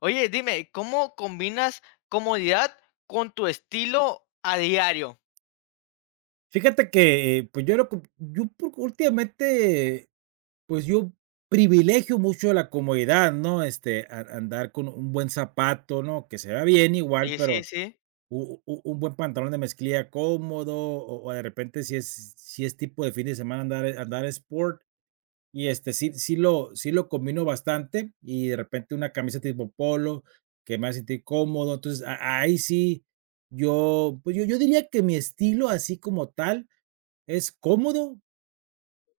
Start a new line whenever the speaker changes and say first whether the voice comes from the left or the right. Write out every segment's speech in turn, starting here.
left: Oye, dime, ¿cómo combinas comodidad con tu estilo a diario?
right: Fíjate que, pues, yo lo com yo por últimamente, yo privilegio mucho la comodidad, ¿no? Este, a andar con un buen zapato, ¿no? Que se vea bien igual,
left: Sí, sí,
right: pero
left: sí.
right: u u un buen pantalón de mezclilla cómodo, o de repente, si es tipo de fin de semana andar andar sport, y, este, sí lo combino bastante, y de repente una camisa tipo polo, que me hace sentir cómodo. Entonces, a ahí sí, yo, pues, yo diría que mi estilo así como tal, es cómodo,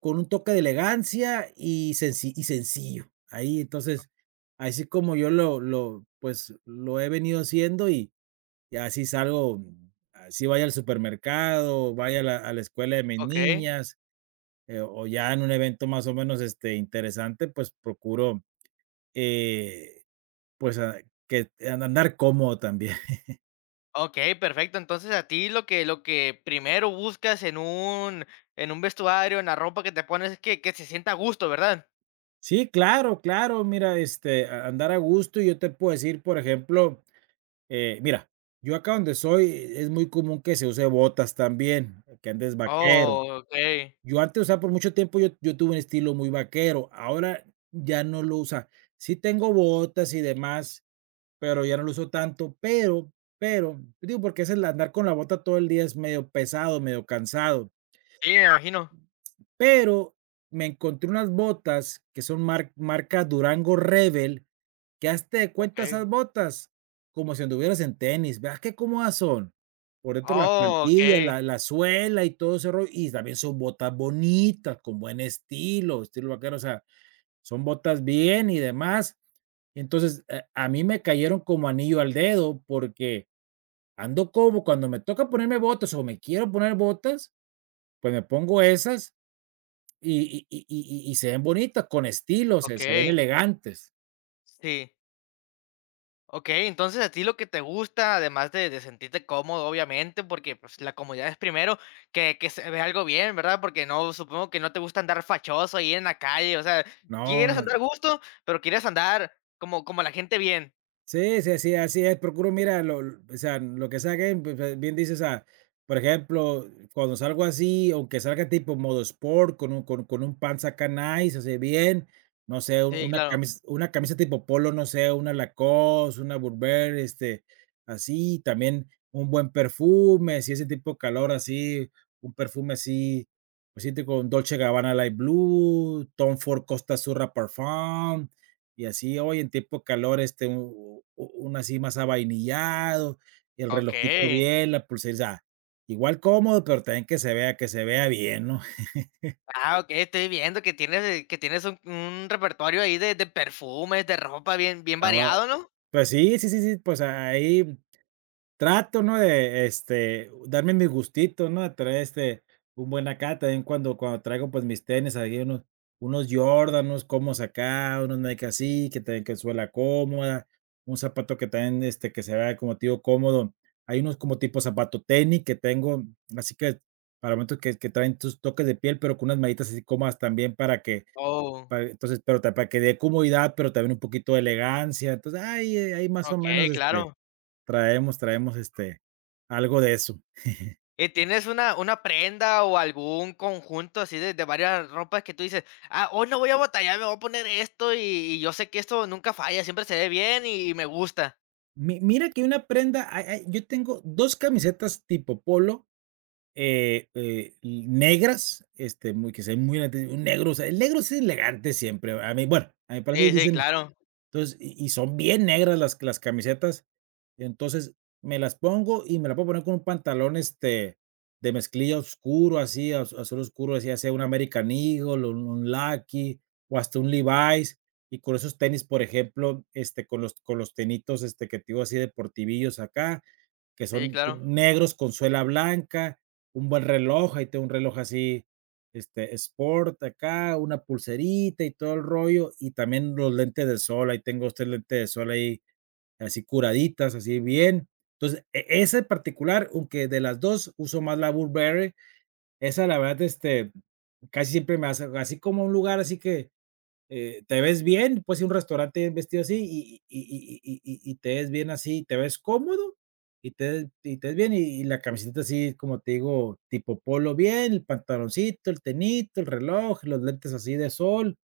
right: con un toque de elegancia y sencillo. Ahí, entonces, así como yo lo he venido haciendo y así salgo, así vaya al supermercado, vaya a la escuela de mis
left: Okey.
right: niñas, o ya en un evento más o menos, este, interesante, pues, procuro, eh, pues, ah, que an andar cómodo también.
left: Okey, perfecto. Entonces, a ti lo que primero buscas en un vestuario, en la ropa que te pones, es que se sienta a gusto, ¿verdad?
right: Sí, claro, claro, mira, este, a andar a gusto, y yo te puedo decir, por ejemplo. Mira, yo acá donde soy es muy común que se use botas también, que andes vaquero.
left: Oh, okey.
right: Yo antes, o sea, por mucho tiempo yo tuve un estilo muy vaquero, ahora ya no lo usa. Sí tengo botas y demás, pero ya no lo uso tanto, pero, digo, porque es el andar con la bota todo el día es medio pesado, medio cansado,
left: Sí, me imagino.
right: pero me encontré unas botas que son marca Durango Rebel, que hazte de cuenta esas
left: Okey.
right: botas como si anduvieras en tenis, veas qué cómodas son. Por dentro la
left: Oh,
right: plantilla,
left: okey,
right: la suela y todo ese rollo, y también son botas bonitas, con buen estilo, estilo vaquero, o sea, son botas bien y demás. Entonces, a mí me cayeron como anillo al dedo, porque ando como cuando me toca ponerme botas o me quiero poner botas, pues me pongo esas y se ven bonitas, con estilo, se ven
left: okey.
right: elegantes.
left: Sí. Okey, entonces a ti lo que te gusta, además de sentirte cómodo, obviamente, porque, pues, la comodidad es primero, que se ve algo bien, ¿verdad? Porque no supongo que no te gusta andar fachoso ahí en la calle, o sea,
right: No, no,
left: quieres
right: no.
left: andar a gusto, pero quieres andar como la gente bien.
right: Sí, sí, así así es, procuro, mira, lo l o sea, lo que saquen, pues, bien dices, ah, por ejemplo, cuando salgo así, aunque salga tipo modo sport, con un pants acá nice, así bien, no sé,
left: Sí, claro.
right: una camisa tipo polo, no sé, una Lacoste, una Burberry, este, así, también un buen perfume, si ese tipo de calor así, un perfume así, pues, sí, tipo Dolce & Gabbana Light Blue, Tom Ford Costa Azzurra Parfum, y así, hoy en tiempo de calor, este, u u uno así más avainillado, el relojito
left: Okey.
right: bien, la pulsera, igual cómodo, pero también que se vea bien, ¿no?
left: Ah, okey, estoy viendo que tienes un repertorio ahí de perfumes, de ropa bien
right: Estaba,
left: variado, ¿no?
right: pues sí, sí, sí, sí, pues ahí trato, ¿no?, de, este, darme mi gustito, ¿no?, de traer, este, un buen acá, también cuando traigo, pues, mis tenis, ahí unos Jordan, unos cómodos acá, unos Nike así, que también que suela cómoda, un zapato que también, este, que se vea como te cómodo. Hay unos como tipo zapato tenis que tengo, así que para momentos que traen tus toques de piel, pero con unas mallitas así cómodas también para que
left: Oh,
right: para entonces, pero ta para que dé comodidad, pero también un poquito de elegancia. Entonces, ahí más o menos,
left: okey,
right: este,
left: claro.
right: Traemos, este, algo de eso.
left: ¿Y tienes una prenda o algún conjunto así de varias ropas que tú dices, ah, hoy no voy a batallar, me voy a poner esto y yo sé que esto nunca falla, siempre se ve bien y me gusta?
right: Mi Mira que una prenda, hay yo tengo 2 camisetas tipo polo, negras, este, muy que se ven muy elegantes, un negro, o sea, el negro es elegante siempre, a mí, bueno, a mí parecer
left: Sí, sí,
right: dicen.
left: claro,
right: Entonces, y son bien negras las camisetas. Entonces, me las pongo y me la puedo poner con un pantalón, este, de mezclilla oscuro, así, az azul oscuro, así, ya sea un American Eagle, un Lucky, o hasta un Levi's, y con esos tenis, por ejemplo, este, con los tenitos, este, que te digo así deportivillos acá, que
left: sí,
right: son
left: claro,
right: negros con suela blanca, un buen reloj, ahí tengo un reloj así, este, sport acá, una pulserita y todo el rollo, y también los lentes de sol, ahí tengo este lentes de sol ahí, así curaditas, así bien. Entonces, esa en particular, aunque de las 2 uso más la Burberry, esa la verdad, este, casi siempre me hace así como un lugar así que te ves bien, pues ir a un restaurante vestido así y te ves bien así, te ves cómodo y te y te ves bien, y la camiseta así, como te digo, tipo polo bien, el pantaloncito, el tenito, el reloj, los lentes así de sol,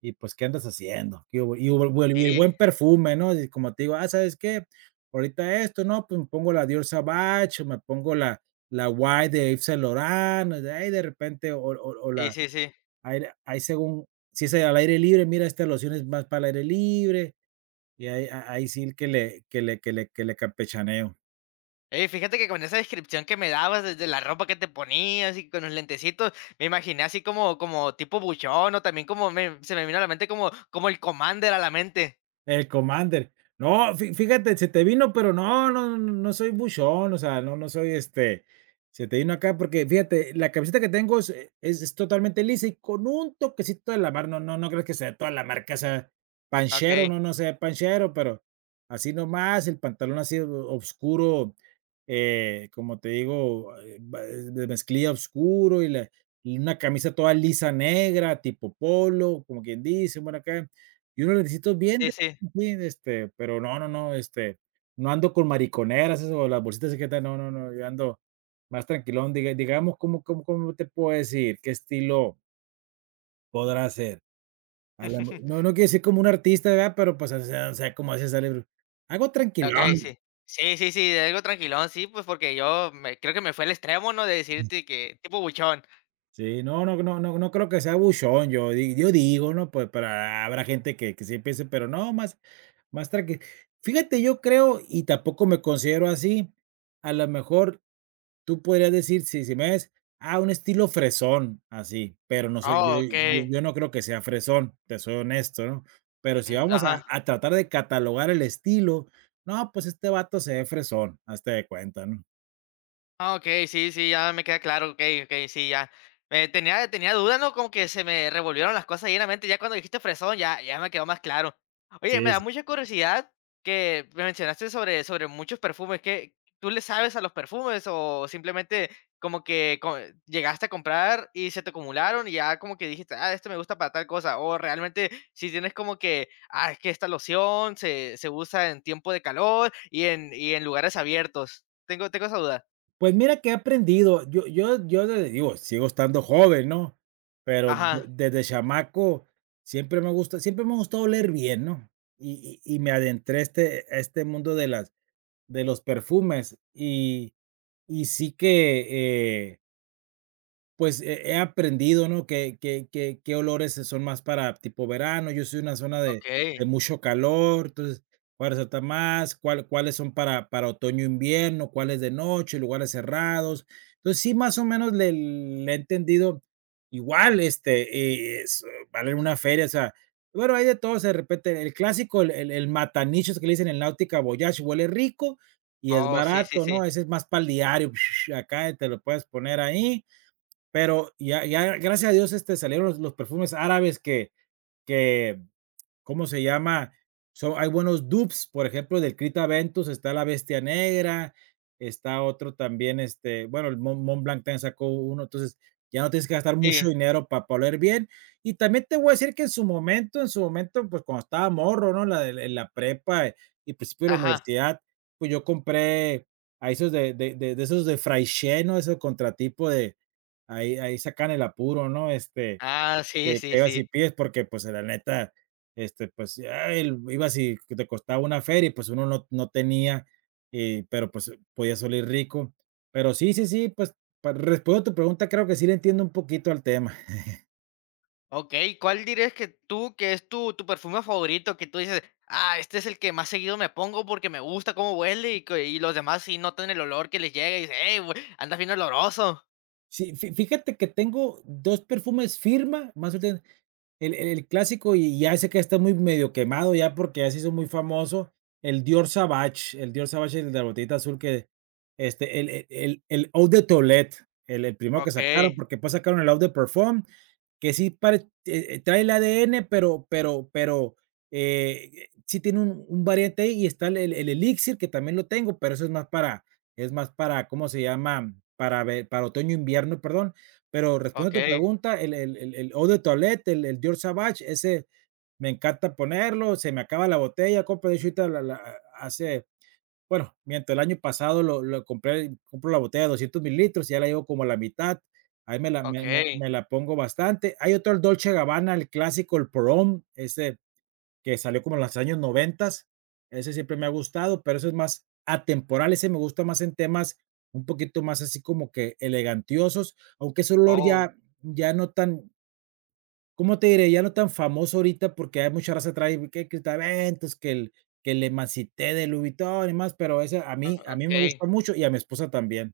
right: y pues, ¿qué andas haciendo? Y hubo buen el buen
left: sí,
right: perfume, ¿no? Y como te digo: "Ah, ¿sabes qué? Ahorita esto, ¿no? Pues, me pongo la Dior Sauvage, o me pongo la White de Yves Saint Laurent", ay, de repente, o
left: sí,
right: la
left: sí, sí.
right: Aire ahí, según si es al aire libre, mira, esta loción es más para el aire libre, y ahí sí que le campechaneo.
left: Ey, fíjate que con esa descripción que me dabas desde la ropa que te ponías y con los lentecitos, me imaginé así como, como tipo buchón o también se me vino a la mente como, como el Commander a la mente.
right: El Commander. No, fí fíjate, se te vino, pero no, no soy buchón, o sea, no soy, este, se te vino acá porque fíjate, la camiseta que tengo es es totalmente lisa y con un toquecito de la mar, no creas que sea toda la marca, o sea,
left: Ok,
right: panchero, no, no sea panchero, pero así nomás, el pantalón así o oscuro, como te digo, va de mezclilla oscuro y una camisa toda lisa negra, tipo polo, como quien dice, bueno, acá, y unos lentecitos bien.
left: sí, sí.
right: Sí, este, pero no, no, no, este, no ando con mariconeras, eso, las bolsitas secretas, no, no, no, yo ando más tranquilón, digamos, cómo te puedo decir? ¿Qué estilo podrá ser? A la mo No no quiero decir como un artista, ¿verdad? Pero, pues, o sea, como haces salir algo
left: Okey,
right: tranquilón.
left: sí. Sí, sí, sí, de algo tranquilón, sí, pues, porque yo me creo que me fue el extremo, ¿no? De decirte que tipo buchón.
right: Sí, no creo que sea buchón, yo digo, ¿no? Pues, para habrá gente que sí piense, pero no, más más tranqui, fíjate, yo creo, y tampoco me considero así, a lo mejor tú podrías decir, si me ves, ah, un estilo fresón, así, pero no soy yo.
left: Ah,
right: Yo
left: okey.
right: yo no creo que sea fresón, te soy honesto, ¿no? Pero si
left: Mm,
right: vamos a
left: ajá.
right: tratar de catalogar el estilo, no, pues este vato se ve fresón, hazte de cuenta, ¿no?
left: Ah, okey, sí, sí, ya me queda claro, okey, okey, sí, ya. Tenía dudas, ¿no? Como que se me revolvieron las cosas ahí en la mente, ya cuando dijiste fresón, ya me quedó más claro.
right: Sí,
left: Oye, me da
right: sí.
left: mucha curiosidad que me mencionaste sobre muchos perfumes, ¿qué tú le sabes a los perfumes o simplemente como que co llegaste a comprar y se te acumularon y ya como que dijiste: "Ah, este me gusta para tal cosa", o realmente si tienes como que, ah, es que esta loción se usa en tiempo de calor y en lugares abiertos? Tengo esa duda.
right: Pues mira que he aprendido, yo yo yo de digo, sigo estando joven, ¿no? Pero de
left: Ajá,
right: desde chamaco siempre me ha gustado leer bien, ¿no? Y me adentré este a este mundo de las de los perfumes y sí que, pues, he aprendido, ¿no?, que qué olores son más para tipo verano. Yo soy una zona de
left: okey.
right: mucho calor, entonces, cuáles resalta más, cuáles son para otoño, invierno, cuáles de noche, lugares cerrados. Entonces, sí, más o menos le he entendido. Igual, este, es vale una feria, o sea, bueno, hay de todos, de repente, el clásico, el matanichos que le dicen, el Nautica Voyage, huele rico y es
left: Oh, sí, sí,
right: barato, ¿no?
left: sí.
right: Ese es más para el diario, acá te lo puedes poner ahí. Pero ya, ya gracias a Dios este, salieron los perfumes árabes que ¿cómo se llama? So, hay buenos dupes, por ejemplo, del Krita Ventus está la Bestia Negra, está otro también, este, bueno, el Mont Blanc también sacó uno, entonces ya no tienes que gastar mucho
left: Sí,
right: dinero para oler bien. Y también te voy a decir que en su momento, pues cuando estaba morro, ¿no? En la prepa y principio de la
left: ajá.
right: universidad, pues yo compré a esos de esos de Fraiche, ¿no? Ese contratipo de ahí, ahí sacan el apuro, ¿no? Este,
left: Ah, sí,
right: que
left: sí,
right: ibas y
left: sí.
right: pides porque, pues, la neta, este, pues, ya el ibas y que te costaba una feria y, pues, uno no tenía, pero, pues, podías oler rico. Pero sí, sí, sí, pues, pa respondiendo a tu pregunta, creo que sí le entiendo un poquito al tema.
left: Okey, ¿cuál dirías que tú que es tu perfume favorito? Que tú dices: "Ah, este es el que más seguido me pongo porque me gusta cómo huele", y que y los demás sí notan el olor que les llega y dicen: "Ey, güey, andas bien oloroso".
right: Sí, fi fíjate que tengo 2 perfumes firma, más El clásico, y ya ese que está muy medio quemado ya porque ya se hizo muy famoso, el Dior Savage, el Dior Sauvage, el de la botellita azul que, este, el Eau de Toilette, el primero que
left: Okey,
right: sacaron, porque después sacaron el Eau de Perform que sí pare trae el ADN, pero, sí tiene un variante ahí, y está el Elixir, que también lo tengo, pero eso es más para, ¿cómo se llama? Para ve para otoño, invierno, perdón. Pero respondo a tu
left: okey,
right: pregunta, el Eau de Toilette, el Dior Sauvage, ese me encanta ponerlo, se me acaba la botella, compro de hecho hace bueno, mientras el año pasado lo compré, compro la botella de 200 ml, ya la llevo como a la mitad, ahí me la me me
left: okey.
right: me la pongo bastante. Hay otro, el Dolce & Gabbana, el clásico, el prom ese que salió como en los años noventas. Ese siempre me ha gustado, pero ese es más atemporal. Ese me gusta más en temas un poquito más así como que elegantiosos, aunque ese olor
left: Oh,
right: ya, ya no tan, ¿cómo te diré? Ya no tan famoso ahorita porque hay mucha raza que trae que Cristaventos, que el Emancité de Louis Vuitton y más, pero ese a
left: ah,
right: mí a mí me
left: okey.
right: gusta mucho y a mi esposa también.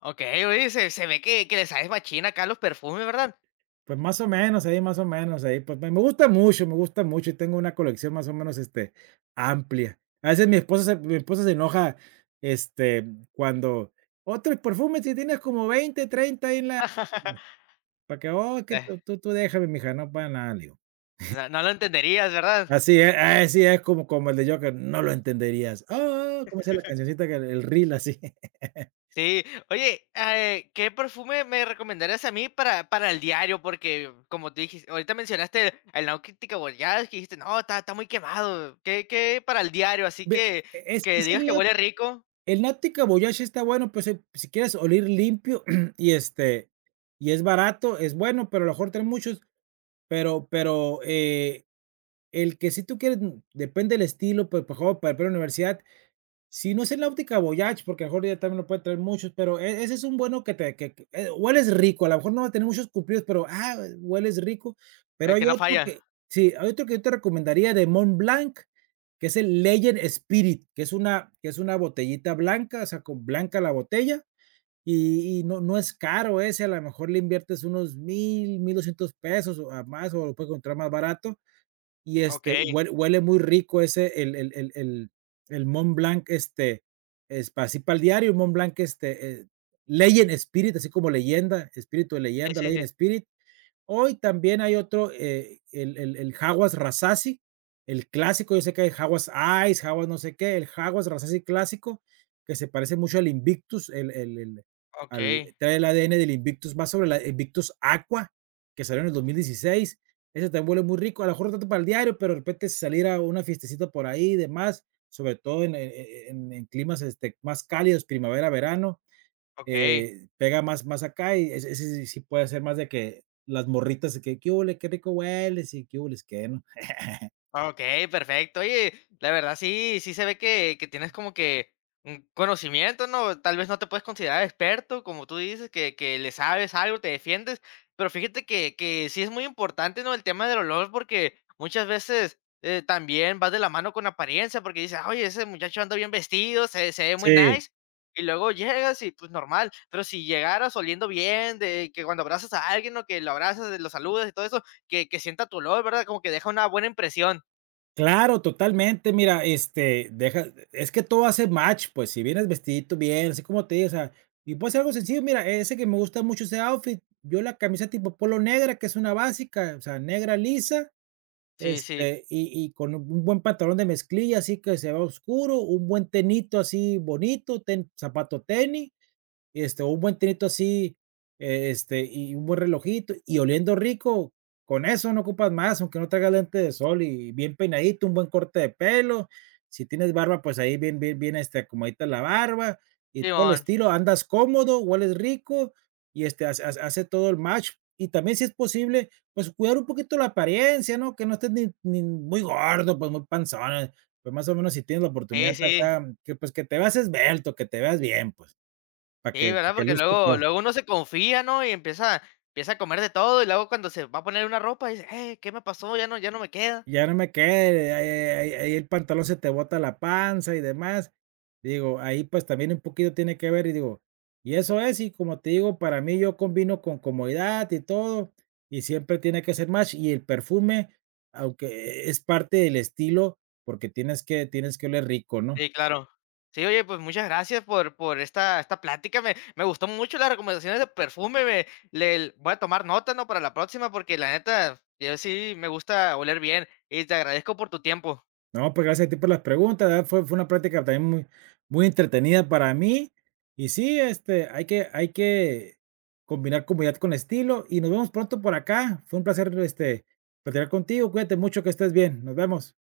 left: Okey, oye, se ve que le sabes machín acá a los perfumes, ¿verdad?
right: Pues más o menos, ahí más o menos, ahí, pues, me gusta mucho, me gusta mucho, y tengo una colección más o menos, amplia. A veces mi esposa se enoja, este, cuando: "Otros perfumes, si tienes como 20 30 ahí en la", para que: "Oh, que
left: Eh,
right: tú déjame, mija, no pasa nada", le digo.
left: no lo entenderías, ¿verdad?
right: Así es como el de Joker, no lo entenderías. Oh, oh, ¿cómo se llama la cancioncita que el reel así?
left: Sí, oye, ¿qué perfume me recomendarías a mí para el diario? Porque como tú dijiste, ahorita mencionaste el Nautica Borealis, que dijiste, no, está, está muy quemado. ¿Qué, qué para el diario? Así
right: Ve, e,
left: que
right: es
left: digas
right: el
left: que
right: lado.
left: huele rico,
right: El Natti Kobayashi está bueno, pues, si quieres oler limpio y, este, y es barato, es bueno, pero a lo mejor trae muchos, pero el que si tú quieres, mm, depende del estilo, pues, por ejemplo, para ir a la universidad, si no es en la óptica Voyage, porque a lo mejor ya también lo puede traer muchos, pero ese es un bueno que te que, hueles rico, a lo mejor no va a tener muchos cumplidos, pero, ah, hueles rico. Pero
left: el
right: hay
left: que no
right: otro
left: falla.
right: que sí, hay otro que yo te recomendaría de Mont Blanc, que es el Legend Spirit, que es una botellita blanca, o sea, con blanca la botella, y no es caro ese, a lo mejor le inviertes unos 1,200 pesos o a más, o lo puedes encontrar más barato, y,
left: Ok,
right: este, huele muy rico ese, el Mont Blanc, es para así para el diario, Mont Blanc, este, Legend Spirit, así como leyenda, espíritu de
left: sí,
right: leyenda,
left: sí,
right: Legend
left: sí.
right: Spirit. Hoy también hay otro, el Jaguars Rasasi, el clásico, yo sé que hay Jaguars Ice, Jaguars no sé qué, el Jaguars Rasasi clásico, que se parece mucho al Invictus, el
left: Ok,
right: al trae el ADN del Invictus, más sobre la Invictus Aqua, que salió en el 2016. Ese también huele muy rico, a lo mejor no tanto para el diario, pero de repente salir a una fiestecita por ahí y demás, sobre todo en climas, este, más cálidos, primavera, verano,
left: ok.
right: pega más acá y ese ese sí sí puede ser más de que las morritas de que: "¿Qué hubole? Qué rico hueles", y "¿Qué hubles qué?", ¿no?
left: Okey, perfecto. Oye, la verdad sí sí se ve que tienes como que un conocimiento, ¿no? Tal vez no te puedes considerar experto, como tú dices, que le sabes algo, te defiendes, pero fíjate que sí es muy importante, ¿no? El tema del olor, porque muchas veces, también va de la mano con apariencia, porque dices: "Oye, ese muchacho anda bien vestido, se ve muy
right: Sí,
left: nice", y luego llegas y, pues, normal, pero si llegaras oliendo bien, de que cuando abrazas a alguien, o Que lo abrazas, lo saludas y todo eso, que sienta tu olor, ¿verdad? Como que deja una buena impresión.
right: claro, totalmente. Mira, este, deja, es que todo hace match, pues, si vienes vestidito bien, así como te digo, o sea, y puede ser algo sencillo. Mira, ese que me gusta mucho ese outfit, yo la camisa tipo polo negra, que es una básica, o sea, negra lisa,
left: Sí, sí,
right: este, y con un buen pantalón de mezclilla, así que se vea oscuro, un buen tenito así bonito, ten zapato tenis. Este, o un buen tinito así, este, y un buen relojito, y oliendo rico, con eso no ocupas más, aunque no traigas lente de sol y bien peinadito, un buen corte de pelo. Si tienes barba, pues ahí bien, bien, bien, este, acomodita la barba y todo el
left: simón,
right: estilo. Andas cómodo, hueles rico y este, hace todo el match. Y también, si es posible, pues cuidar un poquito la apariencia, ¿no? Que no estés ni, ni muy gordo, pues muy panzón. Pues más o menos si tienes la
left: sí,
right: oportunidad
left: sí,
right: acá, que pues que te veas esbelto, que te veas bien, pues. Para que
left: sí, ¿verdad? Porque
right: luzca
left: luego
right: todo.
left: luego uno se confía, ¿no? Y empieza empieza a comer de todo, y luego cuando se va a poner una ropa dice: ¿qué me pasó? Ya no ya no me queda".
right: Ya no me quede, ahí ahí el pantalón se te bota la panza y demás. Digo, ahí, pues, también un poquito tiene que ver, y digo, y eso es, y como te digo, para mí yo combino con comodidad y todo, y siempre tiene que ser match, y el perfume, aunque es parte del estilo, porque tienes que oler rico, ¿no?
left: Sí, claro. Sí, oye, pues muchas gracias por esta esta plática, me gustó mucho las recomendaciones de perfume, me le voy a tomar nota, ¿no? Para la próxima, porque la neta, yo sí me gusta oler bien, y te agradezco por tu tiempo.
right: No, pues gracias a ti por las preguntas, ¿verdad? Fue una práctica también muy, muy entretenida para mí. Y sí, este, hay que combinar comodidad con estilo. Y nos vemos pronto por acá. Fue un placer, este, platicar contigo. Cuídate mucho, que estés bien. Nos vemos.